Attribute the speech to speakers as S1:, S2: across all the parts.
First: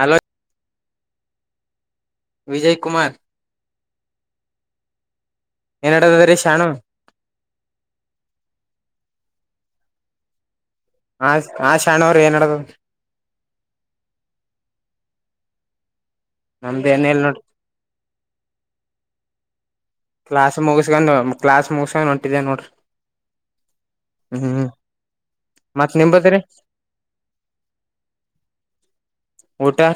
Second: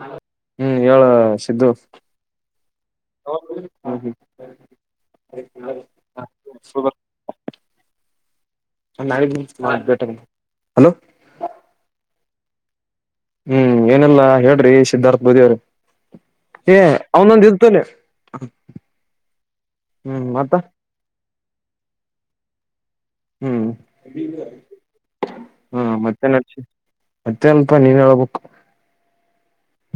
S1: Hello
S2: ಹ್ಮ್ ಹೇಳ ಸಿದ್ದು
S1: ವಿಜಯ್ ಕುಮಾರ್
S2: ಹ್ಮ ಹ್ಮ [unintelligible]
S1: ಏನಡದ ರೀ ಶಾನು [unintelligible]
S2: ನ ಹಲ [unintelligible]
S1: ಆ ಆ ಶಾಣವ್ರು ಏನ್ಡದು [unintelligible]
S2: ಹ್ಮ್ ಏನೆಲ್ಲಾ ಹೇಳ್ರಿ ಸಿದ್ಧಾರ್ಥ ಬೋದಿ ಅವ್ರೆ ಏ
S1: ನಮ್ದ ಏನ್ ಇಲ್ ನೋಡ್ರಿ
S2: ಅವನೊಂದ ತ್ತನೆ
S1: ಕ್ಲಾಸ್ ಮುಗಿಸಸ್ಕೊಂಡ ಕ್ಲಾಸ್ ಮುಗಸ್ಕೊಂಡು ಹೊಂಟಿದೆ ನೋಡ್ರಿ ಹ್ಮ್
S2: ಹ್ಮ
S1: ಮತ್
S2: ಮತ್ತೆ
S1: ನಿಂಬದ್ರಿ
S2: ನ ಮತ್ತೆನ್ಪ ನೀನ್ ಹೇಳ್ಬೇಕು
S1: ಊಟಾ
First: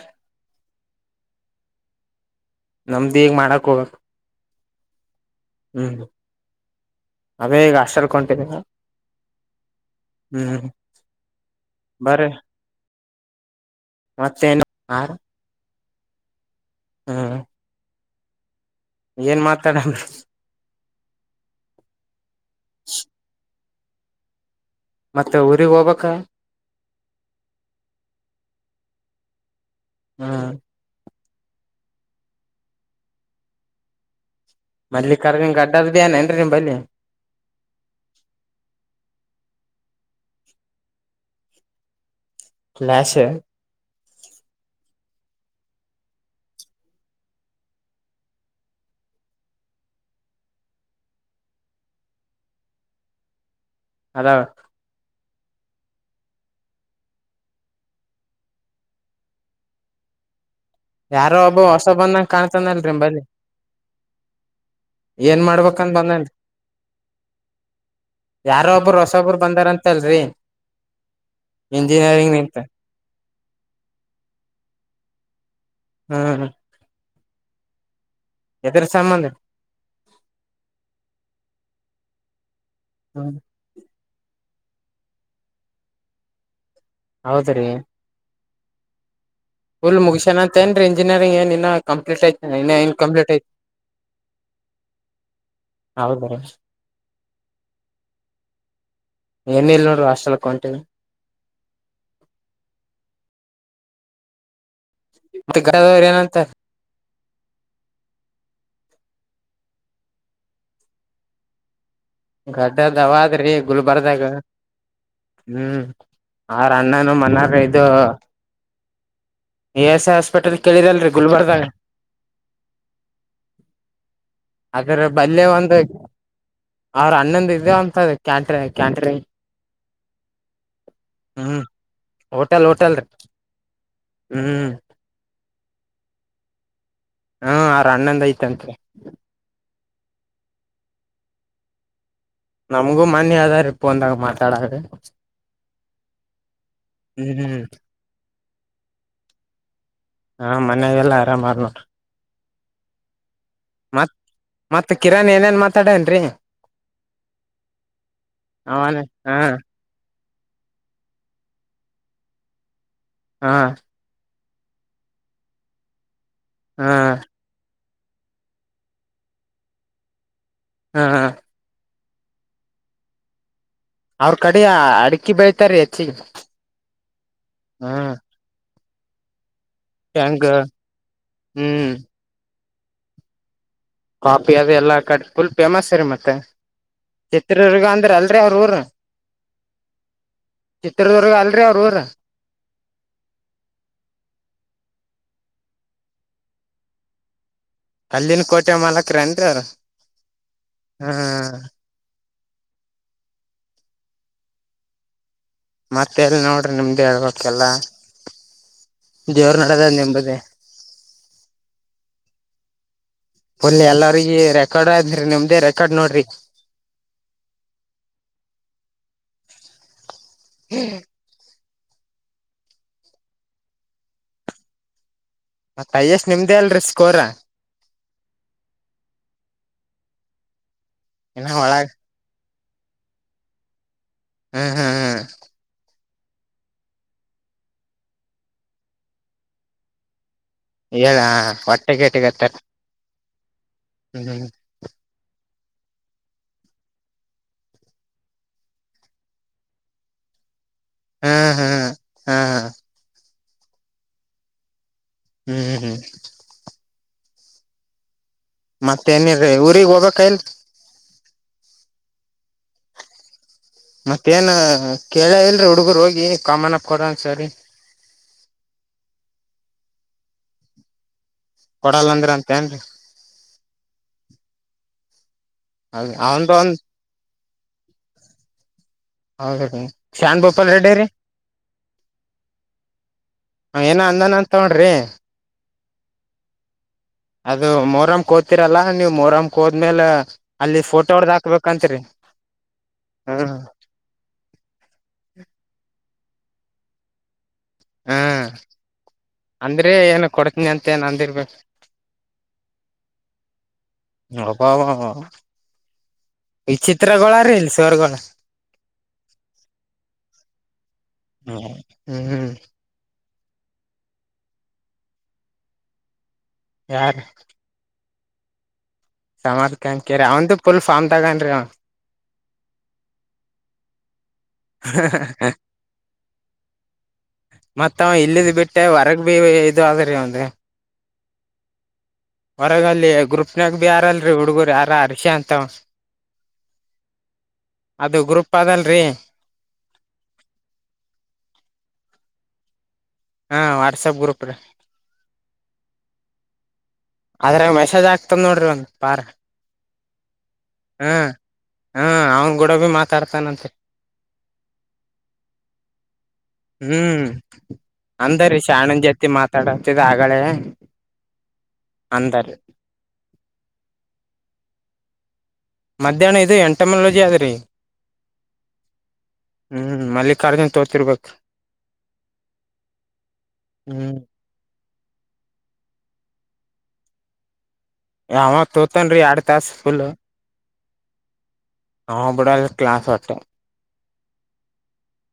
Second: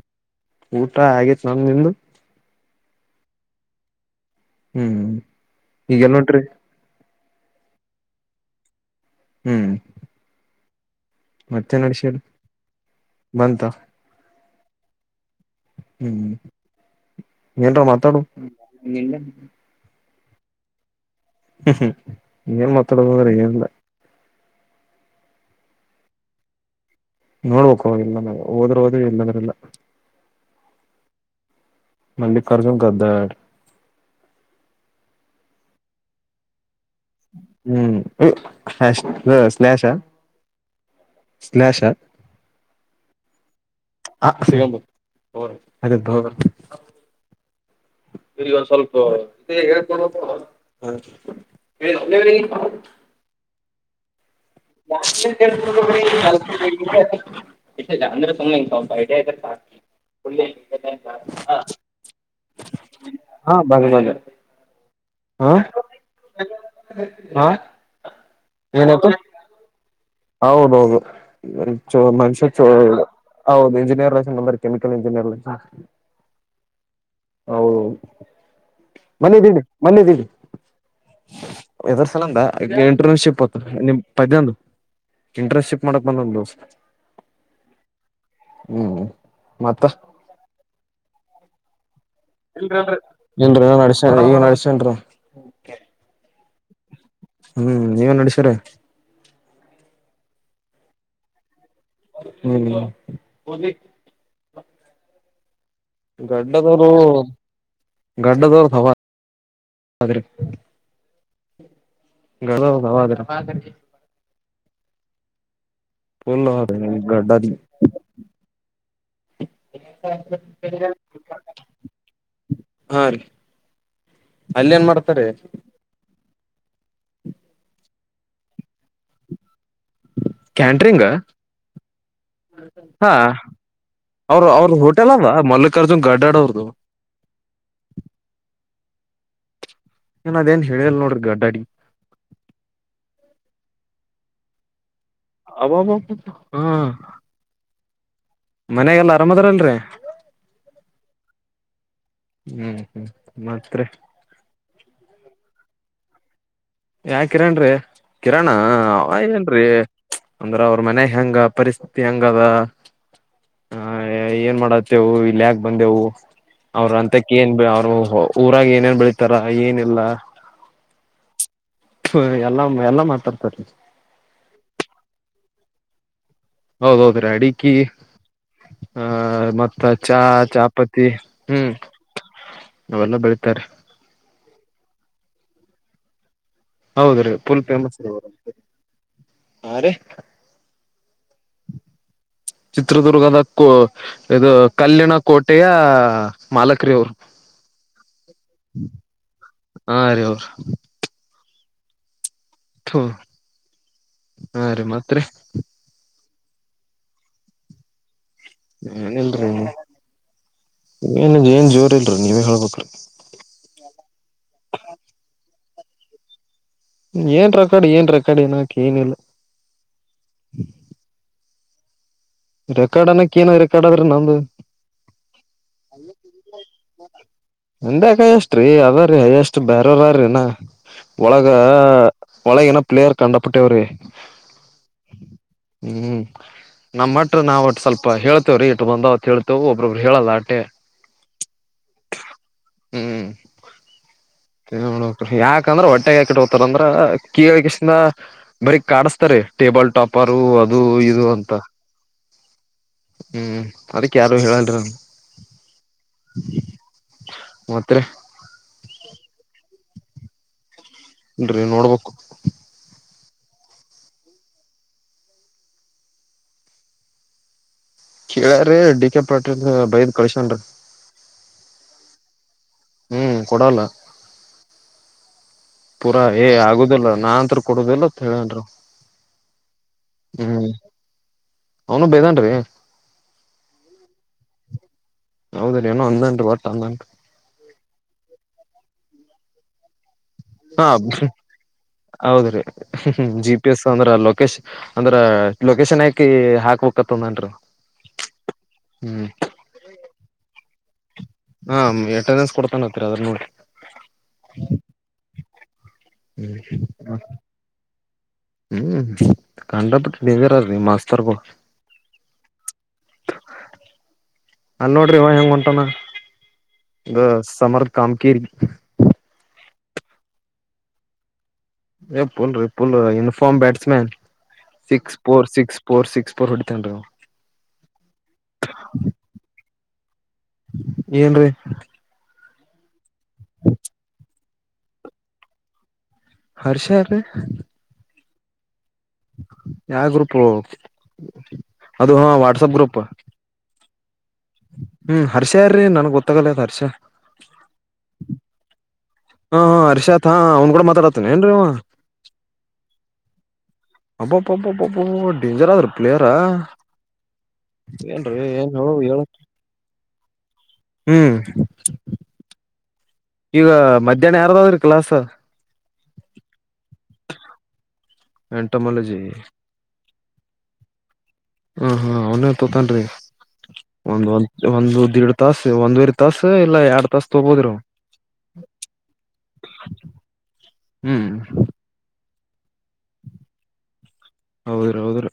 S2: ಊಟ ಆಗೇತಿ ನೋಡ್ ನಿಮ್ಮದು
S1: ನಮ್ದ್ ಇಗ್ ಮಾಡಕ್ ಹೋಗಬೇಕು
S2: ಹ್ಮ್
S1: ಹ್ಮ್
S2: ಈಗಲ್ ನೋಟ್ರಿ
S1: ಅದೇ ಈಗ ಹಾಸ್ಟೆಲ್ಗೊಂಟೀನಿ
S2: ಹ್ಮ್
S1: ಹ್ಮ್
S2: ಮತ್ತೆ ನಡ್ಸರಿ ಬಂತ
S1: ಮತ್ತೇನು ಆರು
S2: ಹ್ಮ್ ಏನ್ರ ಮಾತಾಡು
S1: ಏನ್ ಮಾತಾಡಣ
S2: ಹ್ಮ್ ಏನ್ ಮಾತಾಡದು ಅಂದ್ರೆ ಏನಿಲ್ಲ
S1: ಮತ್ತೆ ಊರಿಗ್ ಹೋಗ್ಬೇಕಾ
S2: ನೋಡ್ಬೇಕು ಇಲ್ಲಂದ ಹೋದ್ರ ಹೋದೆ ಇಲ್ಲಂದ್ರ ಇಲ್ಲ
S1: ಹ
S2: ಮಲ್ಲಿಕಾರ್ಜುನ್ ಗದ್ದ
S1: ಮಲ್ಲಿ ಕರ್ಗನ್ ಗಡ್ಡದ್ದೇಏೇನ್ರಿ ನಿಮ ಬಳಿ
S2: ಹ್ಮ್ ಹ ಸ್ಲಾಷ ಸ್ಲಾಷ
S1: ಸ್ಲಾಶ್ ಹ
S2: ಹ ಸಿಗಬ ಹ ಅ ಹೋಗ [unintelligible] ಇಗ ಒಂದ್ ಸ್ವಲ್ಪ ಹೇಲ್ತಾರಾತೋ ಹಾ ರಿ ಹ ಎ [unintelligible]
S1: ಹಲೋ
S2: ನಾ [unintelligible] ಇಟ್ಟಿದ ಅಂದ್ರೆ ಸುಮ್ನೆ ಇಂಗ್ ಸ್ವಲ್ಪ ಐಡಿಯಾ ಇದ್ರೆ ಸಾಕು ಒಳ್ಳೆ [unintelligible]
S1: ಯಾರೋ ಒಬ್ಬ ಹೊಸ ಬಂದಂಗ ಕಾಣ್ತಾನಲ್ರಿ ಬನ್ನಿ
S2: ಹಾ ಬಂದ ಬಂದ
S1: ಏನ್
S2: ಹ
S1: ಮಾಡ್ಬೇಕನ್ ಬಂದನ್
S2: ಹ
S1: ಯಾರ ಒಬ್ಬರು
S2: ಏನತ್ತು
S1: ಹೊಸೊಬ್ಬರು ಬಂದಾರ ಅಂತಲ್ರಿ
S2: ಹೌದೌದು ಚ ಮನುಷ್ಯ
S1: ನಿಂತ
S2: ಚ ಹೌದು ಇಂಜಿನಿಯರ್ ಲನ್ ಅಂದ್ರ ಕೆಮಿಕಲ್ ಇಂಜಿನಿಯರ್ ಲನ್
S1: ಹ್ಮ್
S2: ಹೌದೌದು
S1: ಎದ್ರ ಸಂಬಂಧ
S2: ಬಂದಿದ್ದೀನಿ. ಬಂದಿದ್ದೀವಿ ಎದರ ಸಲಂದ
S1: ಹ್ಮ್
S2: ಇಂಟರ್ನ್ಶಿಪ್ ನಿಮ್ ಪದ್ಯಂದು. ಇಂಟ್ರಶ್ಯಿಪ್ ಮಾಡಕ್ ಬಂದೊಂದು.
S1: ಹೌದುರೀ.
S2: ಹ್ಮ್ ಮತ್ತ
S1: ಪುಲ್ ಮುಗೀಶನ್ ಅಂತ ಏನ್ರಿ ಇಂಜಿನಿಯರಿಂಗ ಏನ್ ಇನ್ನ ಕಂಪ್ಲೀಟ್ ಐತ್
S2: ಇಲ್ರಿ ನೆಡ್ಸಾನ್ರಿ ಈಗ ನಡ್ಸನ್ರೀ.
S1: ಹೌದ್ರೀ
S2: ಹ್ಮ್ ನೀವೇನ್ ನೇಡೆಸಿರೀ.
S1: ಏನು ಇಲ್ ನೋಡ್ರಿ ಹಾಸ್ಟೆಲ್ಗ್ ಹೊಂಟೀನಿ.
S2: ಹ್ಮ್
S1: ಮತ್ತೇ [unintelligible] ಎನಂತ
S2: ಗಡ್ಡದವರದು ಹವಾ ಅದ್ರೀ.
S1: ಗಡ್ಡದವ ಅದ್ರಿ ಗುಲ್ಬರ್ದಾಗ ಹ್ಮ್. [unintelligible]
S2: ಫುಲ್
S1: ಅಣ್ಣನು
S2: ಗಡ್ಡದ
S1: ಮನಾಗ ಇದು. ಇ ಎಸ್ ಐ ಹಾಸ್ಪಿಟಲ್ ಕೇಳಿರಲ್ರಿ ಗುಲ್ಬರ್ದಾಗ.
S2: ಹಾ ರೀ ಅಲ್ಲಿ ಏನ್
S1: ಅದರ
S2: ಮಾಡ್ತಾರೆ
S1: ಬಲ್ಯ ಒಂದು. ಅವ್ರ ಅನ್ನೊಂದ ಇದು ಅಂತ ಕ್ಯಾಂಟ್ರಿ ಕ್ಯಾಂಟ್ರಿಂಗ್.
S2: ಕ್ಯಾಂಟ್ರಿಂಗ.
S1: ಹ್ಮ್ ಹೋಟೆಲ್ ಹೋಟೆಲ್ ರೀ
S2: ಹಾ ಅವರು
S1: ಹ್ಮ್
S2: ಅವ್ರು ಹೋಟೆಲ್ ಅದ ಮಲ್ಲಿಕಾರ್ಜುನ್ ಗಡ್ಡಾಡ್ ಅವ್ರುದು.
S1: ಹ್ಮ ಆವರಣ್ಣಂದ್ ಐತಂತ್ರಿ.
S2: ಏ ಅದೇನ್ ಹೇಳಲ್ ನೋಡ್ರೀ ಗಡ್ಡಡಿ.
S1: ನಮ್ಗೂ ಮನ್ನೀೇ ಅದ ರೀ ಪೋನಗ ಮಾತಾಡರೀ.
S2: ಅಬಬಬ ಹಾ
S1: ಹ್ಮ್ ಹ್ಮ
S2: ಮನ್ಯಾಗೆಲ್ಲ ಆರಾಮದರಲ್ರೀ.
S1: ಹಾ ಮನ್ಯಾಗೆಲ್ಲಾ ಆರಾಮ್ಅವ್ರ್ ನೊಡ್ರೀ.
S2: ಹ್ಮ್ ಹ್ಮ್ ಮತ್ರೀ.
S1: ಮತ್ತ್ ಕಿರಣ್ ಏನೇನ್ ಮಾತಾಡನ್ರೀ.
S2: ಯಾ ಕಿರಣ್ರೀ ಕಿರಣ
S1: ಅವನ
S2: ಅವ
S1: ಹಾ
S2: ಏನ್ರೀ ಅಂದ್ರ ಅವ್ರ ಮನೆ ಹೆಂಗ ಪರಿಸ್ಥಿತಿ ಹೆಂಗದ.
S1: ಹಾ
S2: ಹ ಏನ್ ಮಾಡತ್ತೇವು ಇಲ್ ಯಾಕ್ ಬಂದೆವು
S1: ಹಾ
S2: ಅವ್ರ ಅಂತ ಕೆ ಏನ್ ಬ್ ಅವ್ರು ಊರಾಗಿ ಏನೇನ್ ಬೆಳಿತಾರ ಏನಿಲ್ಲ.
S1: ಹ ಅ
S2: ತು ಎಲ್ಲಾಂ ಎಲ್ಲಾ ಮಾತಾಡ್ತಾರೀ.
S1: ಅವ್ರ ಕಡೆ ಅಡಕಿ ಬೆಳತಾರೀ ಹೆಚ್ಚಿಗೆ.
S2: ಹೌದೌದ್ರೀ ಅಡಿಕಿ
S1: ಹ್ಮ
S2: ಆ ಮತ್ತ್ ಚಾ
S1: ಹೆಂಗ
S2: ಚಾಪಾತಿ ಹ್ಮ್ ಅವೆಲ್ಲ ಬೆಳಿತಾರೀ.
S1: ಕಾಫಿ ಅದೆಲ್ಲ ಆಕಡಿ ಫುಲ್ ಫೇಮಸ್ ರೀ ಮತ್ತೆ.
S2: ಹೌದ್ರೀ ಫುಲ್
S1: ಚಿತ್ರದುರ್ಗ
S2: ಫೇಮಸ್ ರೀ
S1: ಅಂದ್ರ
S2: ಅವರು
S1: ಅಲ್ರೀ ಅವ್ರು ಊರ.
S2: ಹಾ ರೀ
S1: ಚಿತ್ರದುರ್ಗ ಅಲ್ರೀ ಅವ್ರ್ ಊರು.
S2: ಚಿತ್ರದುರ್ಗದ ಕೊ ಇದು ಕಲ್ಲಿನ ಕೋಟೆಯ ಮಾಲಕರು ಇವರು
S1: ಕಲ್ಲಿನ ಕೋಟೆ ಮಾಲಕರ ಏನ್ರೀ ಅವರು
S2: ಹಾ ರೀ ಅವ್ರ
S1: ಹ್ಮ
S2: ತು ಹಾ ರೀ ಮತ್ತರಿ
S1: ಮತ್ತೆ ಎಲ್ಲಿ ನೋಡ್ರಿ ನಿಮ್ದೇ ಹೇಳ್ಬೇಕಲ್ಲ
S2: ಏನಿಲ್ರೀ
S1: ದೇವ್ರ ನಡದ ನಿಂಬದೆ
S2: ಏನು ಏನ್ ಜೋರ್ ಇಲ್ರಿ ನೀವೇ ಹೇಳ್ಬೇಕ
S1: ಫುಲ್ ಎಲ್ಲರಿಗ ರೆಕಾರ್ಡ್ ಆದ್ರಿ ನಿಮ್ದೇ ರೆಕಾರ್ಡ್ ನೋಡ್ರಿ
S2: ಏನ್ ರೆಕಾರ್ಡ್ ಏನ್ ರೆಕಾರ್ಡ್ ಏನಕ್ ಏನಿಲ್ಲ
S1: ಹ್ಮ್
S2: ರೆಕಾರ್ಡ್ ಅನಕ್ಕ ಎನ ರೆಕಾರ್ಡ್ ಆದ್ರೆ ನಮ್ದು
S1: ಹೈಯ್ಯಷ್ಟ್ ನಿಮ್ದೇ ಅಲ್ರೀ ಸ್ಕೋರಾ
S2: ನಂದ್ಯಾಕ್ ಹೈಯೆಸ್ಟ್ ರಿ ಅದರ್ ರಿ ಹೈಯೆಸ್ಟ್ ಬೇರವರ್ರ ಅದರ ಇನ್ನ ಒಳಗ ಒಳಗ್ ಇನ್ನ ಪ್ಲೇಯರ್ ಕಂಡಪಟ್ಟವ್ರ ರಿ
S1: ಹ ಹ ಹ
S2: ಹ್ಮ್ ನಮ್ಮಟ ನಾವುಟ್ ಸ್ವಲ್ಪ ಹೇಳ್ತೇ ರೀ ಇಟ್ ಬಂದವತ್ ಹೇಳ್ತೇವ ಒಬ್ಬ್ರೊಬ್ರು ಹೇಳಲ್ಲ ಆಟೆ
S1: ಹೇಳ ಹೊಟ್ಟೆ ಗೇಟಿಗತ್ತ
S2: ಹ್ಮ್
S1: ಹ್ಮ ಹ್ಮ್
S2: ಏನ್ ಮಾಡಬೇಕ್ರಿ ಯಾಕಂದ್ರೆ ಹೊಟ್ಟೆಗಕ ಇಟಕೋತರ ಅಂದರ್ ಅಂದ್ರ ಕೆಳಕೆಸಿಂದ ಬರೀ ಕಾಡಿಸ್ತಾರೆ ಟೇಬಲ್ ಟಾಪರು ಅದು ಇದು
S1: ಹಾ
S2: ಅಂತ
S1: ಹಾ ಹಾ
S2: ಹ್ಮ್ ಅದಕ್ ಯಾರು ಹೇಳಲ್ರಿಿ
S1: ಹ್ಮ್ ಹ್ಮ್ ಹ್ಮ್
S2: ಮತ್ತ ರೀ
S1: ಮತ್ತ ಏನಿಲ್ ರಿ ಊರಿಗ್ ಹೋಗ್ಬೇಕ ಇಲ್
S2: ಇಲ್ರಿ ನೋಡ್ಬೇಕು
S1: ಮತ್ತೇನು ಕೇಳ ಇಲ್ರಿ ಹುಡ್ಗರು ಹೋಗಿ ಕಾಮನಪ್ ಕೊಡೆನ್ ಸರ್ ಗೆ
S2: ಕೇಳಾರ್ ರಿ ಡಿ. ಕೆ ಪಾಟೀಲ್ ಬೈದ್ ಕಳಸಿದರೆ
S1: ಕೊಡಲ್ಲ ಅಂದ್ರ ಅಂತ ಏನ್ರಿ
S2: ಹ್ಮ್ ಕೊಡಲ್ಲ
S1: ಹೌದ
S2: ಪೂರಾ ಏ
S1: ಅವಂದ ಒಂದ
S2: ಆಗುದಿಲ್ಲ ನಾನ್ಂತ ಕೊಡುದಿಲ್ಲತ್ ಹೇಳನ್ರು
S1: ಹೌದ ರೀ ಶಾನ್ ಭೂಪಾಲ್ ರೆಡ್ಡಿ ರೀ
S2: ಅವ್ನು ಬೇದನ್ರಿ
S1: ಅವ ಏನೋ ಅಂದನ ಅಂತ ನೋಡ್ರಿ
S2: ಹೌದ ರೀ ಏನೋ ಅಂದಂನ್ರೀ ಒಟ್ಟ ಅಂದಂನ್ರೀ
S1: ಅದು ಮೊಹರಂ ಕೋತಿೀರಲ್ಲಾ ನೀವ್ ಮೊಹರಂ ಹೋದ್ಮೇಲೆ
S2: ಹಾ ಹೌದ್ರೀ
S1: ಹ್ಮ್
S2: ಜಿ. ಪಿ. ಎಸ್ ಅಂದ್ರ ಲೊಕೇಶನ್ ಅಂದ್ರ ಲೊಕೇಶನ್ ಹಾಕಿ ಹಾಕ್ಬೇಕತ್ತಂದ್ ನೋಡ್ರಿ
S1: ಹ್ಮ ಅಂದ್ರೆ ಏನು ಕೊಡ್ತನಿ ಅಂತ ಏನ್ ಅಂದಿರ್ಬೇಕು
S2: ಹಾ ಎಟೆಂಡೆನ್ಸ್ ಕೊಡ್ತಾನ ಹತ್ತರಿ ಅದ್ರ ನೋಡಿ
S1: ಅಬ್ಬಬಾಬಾ
S2: ಹ್ಮ್
S1: ವಿಚಿತ್ರಗಳ ರೀ ಇಲ್ಲಿ ಸರ್ಗಳು
S2: ಹ್ಮ್ ಕಂಡಪಟ್ಟ ನಿಗರ ನೀ ಮಾಸ್ತರ್ಗ
S1: ಹ್ಮ್ ಹ್ಮ್
S2: ಅಲ್ಲಿ ನೋಡ್ರಿ ಅವ ಹೆಂಗ್ ಹೊಂಟನ
S1: ಯಾರ
S2: ಅ ಸಮರ್ ಕಾಮಕೇರಿ
S1: ಸಮಧ ಕಂಕೇರಿ ಅವ್ಂದು ಫುಲ್ ಫಾರ್ಮ್ ತಗನ್ ಅವ
S2: ಎ ಪುಲ್ ರೀ full uniform batsman. Six four six four six four ಹೊಡಿತನ್ ರೀ ಅವ್ನು.
S1: ಮತ್ತ ಇಲ್ಲದ್ ಬಿಟ್ಟೆ ಹೊರಗ್ ಬೀಬಿ ಇದು ಅದರೀ ಅವನ್ದು.
S2: ಏನ್ ರೀ
S1: ಹೊರಗಲ್ಲಿ ಗ್ರೂಪ್ನಾಗ ಭ ಯಾರಲ್ರೀ ಹುಡುಗರು ಯಾರ ಹರ್ಷಿ ಅಂತ ಅವ.
S2: ಹರ್ಷ ಯಾರ್ರೀ.
S1: ಅದು ಗ್ರೂಪ್ ಅದಲ್ರೀ
S2: ಯಾವ ಗ್ರೂಪು ಅದು ಹ ವಾಟ್ಸಪ್ ಗ್ರೂಪ್.
S1: ಹಾಂ ವಾಟ್ಸಪ್ ಗ್ರೂಪುರೀ.
S2: ಹ್ಮ್ ಹರ್ಷ ಯಾರ್ರೀ ನನ್ಗ್ ಗೊತ್ತಾಗಲತ್ ಹರ್ಷ.
S1: ಅದ್ರಾಗ ಮೆಸೇಜ್ ಆಗ್ತದೆ ನೋಡ್ರಿ ಒಂದ್ ಪಾರ್.
S2: ಹಾ ಹಾ ಹರ್ಷಾತ್ ಹಾ ಅವ್ನ್ ಕೂಡ
S1: ಹಾ
S2: ಮಾತಾಡಕತಾನ್ ಏನ್ರೀ ಅವ.
S1: ಹಾ ಅವ್ನ್ ಕೂಡ ಭೀ ಮಾತಾಡ್ತಾನಂತೆ.
S2: ಹಬ್ಬಬ್ಬಬ್ಬೊಬ್ಬೊ ಡೇಂಜರ್ ಆದ್ರಿ ಪ್ಲೇಯರಾ.
S1: ಹ್ಮ್ ಅಂದರಿ
S2: ಹೇಳ
S1: ಶ್ಯಾಣೆಂದ
S2: ಹೇಳ
S1: ಜತಿ ಮಾತಾಡತಿದ ಅಗಳೇ.
S2: ಹ್ಮ್
S1: ಅಂದರೀ
S2: ಈಗ ಮಧ್ಯಾಹ್ನ ಯಾರದಾದ್ರಿ ಕ್ಲಾಸು.
S1: ಮಧ್ಯಾಹ್ನ ಇದು ಎಂಟಮಾಲೋಜಿ ಅದರೀ.
S2: ಎಂಟಮಾಲಜಿ.
S1: ಹ್ಮ್ ಮಲ್ಲಿಕಾರ್ಜುನ್ ತೋತಿರ್ಬೇಕ್.
S2: ಹ ಹಾ ಅವನೇ ತೊತನ್ರಿ
S1: ಹ್ಮ್
S2: ಒಂದ್ ಒಂದ್. ಒಂದು ದೀಡ್ ತಾಸ್ ಒಂದುವರಿ ತಾಸು ಇಲ್ಲಾ ಎರಡ್ ತಾಸ್ ತಗೋಬೋದ್ರಿ ಅವನು.
S1: ಅವ ತೋತನ್ರಿ ಯಾರಡು ತಾಸ್ ಫುಲ್ಲು.
S2: ಹ್ಮ್
S1: ಹವಾ ಬಿಡಲ್ ಕ್ಲಾಸ್ ಹಟ್ಟೆ.
S2: ಹೌದ್ರಿ ಹೌದ್ರಿ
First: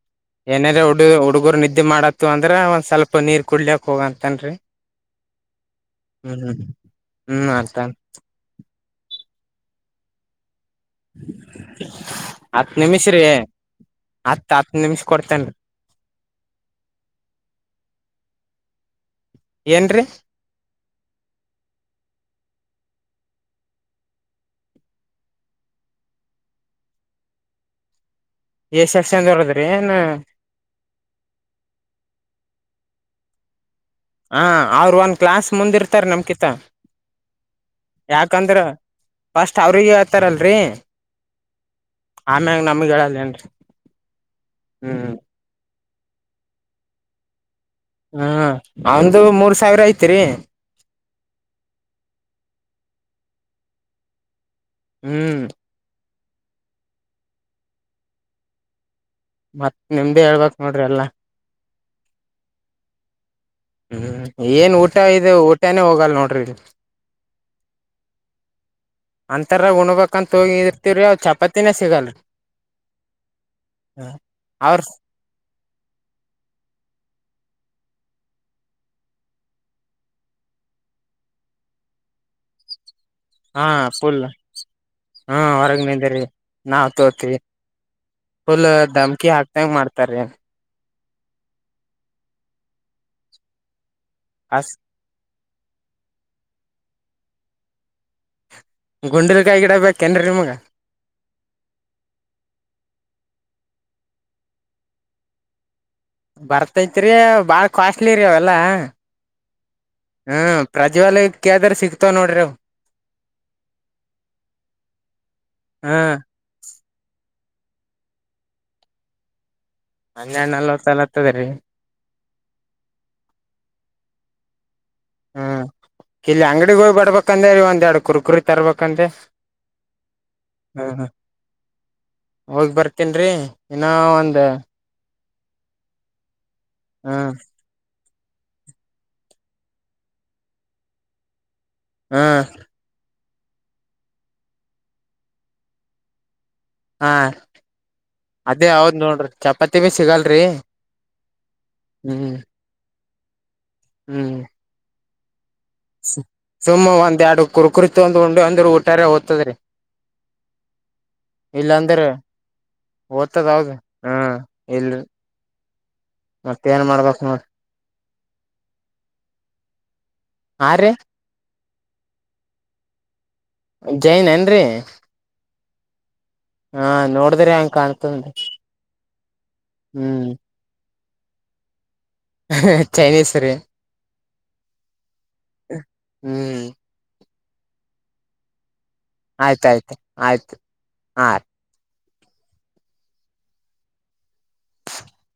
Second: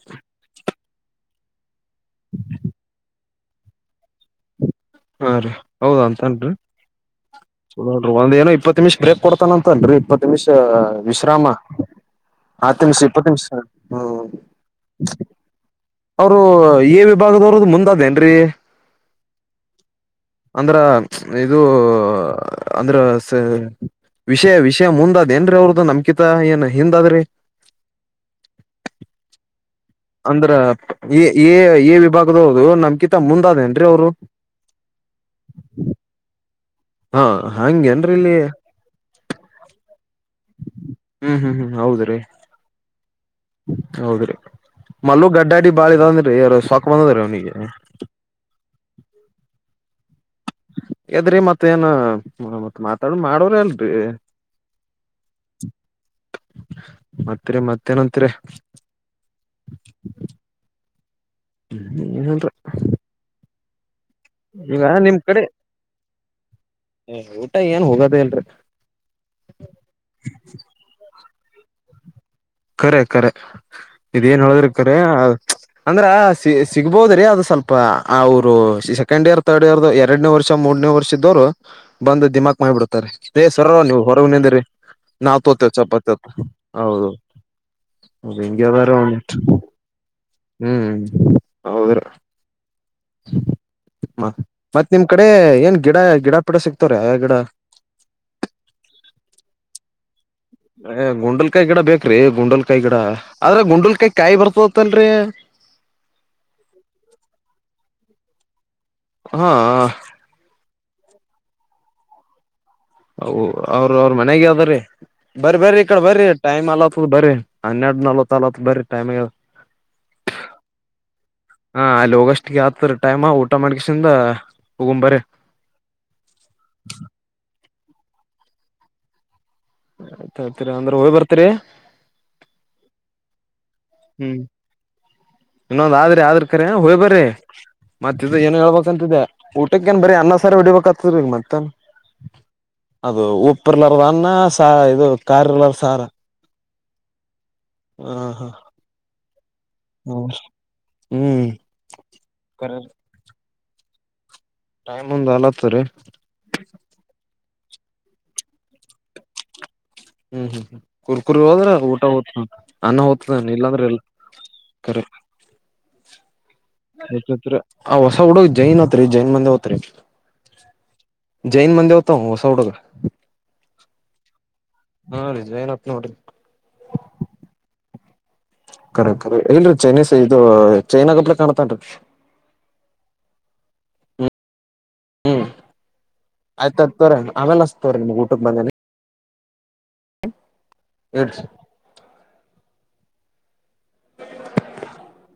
S1: ಏನೇರ ಹುಡು ಹುಡುಗರು ನಿದ್ದೆ ಮಾಡತ್ತು ಅಂದ್ರೆ ಒಂದ್ ಸ್ವಲ್ಪ ನೀರ್ ಕುಡ್ಲಕ್ ಹೋಗಂತನ್ರೀ.
S2: ಹಾ ರೀ ಹೌದಾ ಅಂತನ್ರಿ.
S1: ಹ್ಮ್ ಅಂತನ್
S2: ಒಂದ ಏನೋ ಇಪ್ಪತ್ತು ನಿಮಿಷ ಬ್ರೇಕ್ ಕೊಡ್ತಾನ ಅಂತ ಅಲ್ರೀ ಇಪ್ಪತ್ತು ನಿಮಿಷ. ವಿಶ್ರಾಮ
S1: ಹತ್
S2: ಹತ್ತು ನಿಮಿಷ
S1: ರೀ
S2: ಇಪ್ಪತ್ತು ನಿಮಿಷ ಹ್ಮ್.
S1: ಹತ್ ಹತ್ ನಿಮಿಷ ಕೊಡ್ತೇನ್ರಿ
S2: ಅವರು ಎ ವಿಭಾಗದವರದ ಮುಂದ ಅದೇನ್ರೀ.
S1: ಏನ್ರೀ
S2: ಅಂದ್ರ ಇದು ಅಂದ್ರ ಸೇ ವಿಷಯ ವಿಷಯ ಮುಂದಾದ್ ಏನ್ರೀ ಅವ್ರ್ದು ನಮ್ಕಿತಾ ಏನ್ ಹಿಂದಾದ್ರಿ.
S1: ಎ ಸೆಷನ್ ಧೋದ್ರಿ ಏನ.
S2: ಅಂದ್ರ ವಿ ಎ ಎ ವಿಭಾಗದೋರ್ದು ನಮ್ಕಿತ ಮುಂದಾದೇನ್ರೀ ಅವ್ರು.
S1: ಹಾ ಅವ್ರು ಒಂದ ಕ್ಲಾಸ್ ಮುಂದಿರ್ತಾರೆ ನಮ್ ಕಿತ್ತ.
S2: ಹಾ ಹಂಗೇನ್ರೀ ಇಲ್ಲಿ.
S1: ಫಸ್ಟ್ ಅವ್ರಿಗೆ ಹೇಳ್ತಾರಲ್ರರಿ
S2: ಹ್ಮ್ ಹ್ಮ್ ಹ್ಮ್ ಹೌದ್ರಿ
S1: ಆಮ್ಯಾಗ ನಮಗ ಹೇಳಲ್ಲೇ ಏನ್ರಿ.
S2: ಹೌದ್ರಿ ಮಲ್ಲು ಗಡ್ಡಾಡಿ ಬಾಳ ಇದಂದ್ರೀ ಸೊಕ ಬಂದದ್ರೀ ಅವ್ನಿಗೆ.
S1: ಹ ಅವ್ನಂದು ಮೂರ್ ಸಾವಿರ ಐತ್ರಿ.
S2: ಎದ್ರಿ ಮತ್ತೇ ಏನು ಮತ್ ಮಾತಾಡ ಮಾಡೋರ ಅಲ್ರೀ.
S1: ಹ್ಮ್
S2: ಮತ್ರಿ ಮತ್ತೇನಂತಿರೀ.
S1: ಮತ್ ನಿಮ್ದೇ ಹೇಳ್ಬೇಕ್ ನೋಡ್ರಿ ಎಲ್ಲಾ.
S2: ಹ್ಮ ಏನಂದ್ರ
S1: ಹ್ಮ್ ಏನ್ ಊಟ ಇದು ಊಟಾನೇ ಹೋಗಲ್ ನೋಡ್ರಿ ಇದು.
S2: ಹ ಊಟ ಏನ್ ಹೋಗೋದೇ ಇಲ್ರಿ.
S1: ಅಂತರ ಉಣ್ಬಕಂತೋಗಿ ಇರ್ತಿವ್ರೀ ಅಲ್ ಚಪಾತಿನೇ ಸಿಗಲ್ಲ.
S2: ಖರೆ ಕಖರೆ ಇದೇನ್ ಹೇಳದ್ರ
S1: ಅವ್ರ
S2: ಖರೆ. ಅಂದ್ರ ಸಿಗ್ಬೋದ್ರೀ ಅದು ಸ್ವಲ್ಪ ಅವರು ಸೆಕೆಂಡ್ ಇಯರ್ ಥರ್ಡ್ ಇಯರ್ದು ಎರಡನೇ ವರ್ಷ ಮೂರ್ನೇ ವರ್ಷದ್ ದ್ದೋರು ಬಂದು ದಿಮಾಕ್ ಮಾಡಿಬಿಡ್ತಾರೆ. ದೇ
S1: ಹಾ
S2: ಸರು ನೀವು
S1: ಫುಲ್
S2: ಹೊರಗಿನಿಂದ್ರಿ
S1: ಹಾ ಹೊರಗ್
S2: [unintelligible]
S1: ನಿಂದಿರಿ ನಾವ್
S2: ಹೌದು.
S1: ತೋತಿವಿ
S2: ಹೌದು
S1: ಫುಲ್
S2: ಹಿಂಗೆ ಅದಾರ
S1: ಧಮ್ಕಿ
S2: ಒಂದಿಟ್
S1: ಹಾಕ್ತಂಗ ಮಾಡ್ತಾರ್ರಿ.
S2: ಹ್ಮ್ ಹೌದ್ರ ಮತ್
S1: ಆಸ್
S2: ಮತ್ ನಿಮ್ ಕಡೆ ಏನ್ ಗಿಡ ಗಿಡ ಪಿಡ ಸಿಕ್ತವ್ರ ಆ ಗಿಡ.
S1: ಗುಂಡುಲ್ಕಾಯ್ ಗಿಡ ಬೇಕೇನ್ರಿ ನಿಮಗ.
S2: ಏ ಗುಂಡಲ್ಕಾಯಿ ಗಿಡ ಬೇಕ್ರಿ ಗುಂಡಲ್ಕಾಯಿ ಗಿಡ ಆದ್ರೆ ಗುಂಡಲ್ಕಾಯಿ ಕಾಯಿ ಬರ್ತವತ್ತಲ್ರರಿ.
S1: ಬರ್ತೈತ್ರಿ ಬಾಳ ಕಾಸ್ಟ್ಲಿ ರೀ ಅವೆಲ್ಲಾ.
S2: ಹಾ
S1: ಹ್ಮ ಪ್ರಜ್ವಾಲಯಕ್ಕೇಳ್ದ್ರ ಸಿಗ್ತಾವ ನೋಡ್ರಿ ಅವು.
S2: ಅವ್ರು ಅವ್ರ ಮನೆಗೆ ಯಾದರ್ರೀ ಬರ ಬರ್ರಿ ಈ
S1: ಹಾ
S2: ಕಡೆ ಬರ್ರಿ. ಟೈಮ್ ಅಲತ್ತು ಬರ್ರಿ ಹನ್ನೆರಡ್ ನಲ್ವತ್ ಅಲತ್ ಬರಿ ಟೈಮ್ಗೆ.
S1: ಹನ್ನೆರಡ್ ನಲ್ವತ್ತಲಹತ್ತದೆ ರೀ.
S2: ಹಾ ಅಲ್ಲಿ ಹೋಗಸ್ಟ್ಗೆ ಆತರ ಟೈಮ ಊಟ ಮಾಡ್ಗಸಿಂದ ಹೋಗ್ಂಬರಿ.
S1: ಹ್ಮ್ ಇಲ್ಲಿ ಅಂಗಡಿಗೋಬಡ್ಬೇಕಂದ ರೀ ಒಂದ್ ಎರಡು ಕುರ್ಕುರಿ ತರ್ಬೇಕಂದೆ.
S2: ಆಯ್ತ ಆಯ್ತರಿ ಅಂದ್ರೆ ಹೋಗಿ ಬರ್ತೀರಿ.
S1: ಹೋಗಿ ಬರ್ತೇನ್ ರೀ ಇನ್ನಾ
S2: ಹ್ಮ್
S1: ಒಂದ್
S2: ಇನ್ನೊಂದ್ ಆದ್ರಿ ಆದ್ರ ಕರೆ ಹೋಗ್ ಬರ್ರಿ.
S1: ಹ್ಮ್
S2: ಮತ್ತ ಏನ್ ಹೇಳ್ಬೇಕ್ ಅಂತಿದೆ ಊಟಕ್ಕೇನ್ ಬರಿ ಅನ್ನ ಸರ ಹೊಡಿಬೇಕಾತದರೀಗ ಮತ್ತ.
S1: ಹಾ.
S2: ಅದು ಉಪ್ಪಿರ್ಲಾರ್ದನ್ನ ಸ ಇದು ಕಾರ್ಇಲ್ಲಾಸಾರ.
S1: ಹಾ
S2: ಹಾ
S1: ಅದೇ ಹೌದ್ ನೋಡ್ರಿ ಚಪಾತಿ ವೆ ಸಿಗಲ್ರಿ.
S2: ಹ್ಮ್
S1: ಹ್ಮ್.
S2: [unintelligible]
S1: ಹ್ಮ್.
S2: ಟೈಮ್ ಒಂದ್ ಆಲತ್ತ ರೀ.
S1: ಸು ಸುಮ್ಮೆ ಒಂದೆರಡು ಕುರ್ಕುರೆ ತೋಂದು ಉಂಡೆ ಅಂದ್ರ ಊಟಾರೆ ಹೊತದ್ರಿ.
S2: ಹ್ಮ್ ಹ್ಮ್ ಹ್ಮ್ ಕುರ್ಕುರ್ ಹೋದ್ರೆ
S1: ಇಲ್ಲಾಂದ್ರ
S2: ಊಟ ಹೊದ್ತ ಅನ್ನ ಹೊದ್ತ ಇಲ್ಲಾಂದ್ರೆ ಇಲ್ಲಾ.
S1: ಇಲ್ರ. ನೋಡ್ರಿ
S2: [unintelligible] ಆ ಹೊಸ ಹುಡು ಜೈನಂತ್ರಿ ಜೈನ್ ಮಂದಿ ಹೊತ್ರಿ.
S1: ಹಾ ರೀ.
S2: ಜೈನ್ ಮಂದಿ ಹೊತವ್ ಹೊಸ ಹುಡುಗ.
S1: ಜೈನೇನ್ರಿ.
S2: ಹಾ ರಿ ಜೖನಂತ್ ನೋಡ್ರಿ.
S1: ಹಾ ನೋಡದ್ರಿ ಹಂಗ ಕಾಣ್ತದಾನ್.
S2: ಕರೆಕ್ಟ್ ಕರೆಕ್ಟ್ ಇಲ್ರರಿ ಚೈನೀಸ್ ಇದು ಚೈನಾಗಪ್ಲ ಕಾಣ್ತಾನ್ರೀ.
S1: ಹೇ ಚೈನೀಸ್ ರೀ ಹ್ಮ್.
S2: ಸರ್ ಆಮೇಲೆ ಹಸ್ತನ ತೊರಿ ನಿಮ್ಮ ಊಟಕ ಬಂದೆನ
S1: ಆಯ್ತಾಯ್ತು ಆಯ್ತು ಹಾ
S2: ಎಡ್
S1: [inaudible]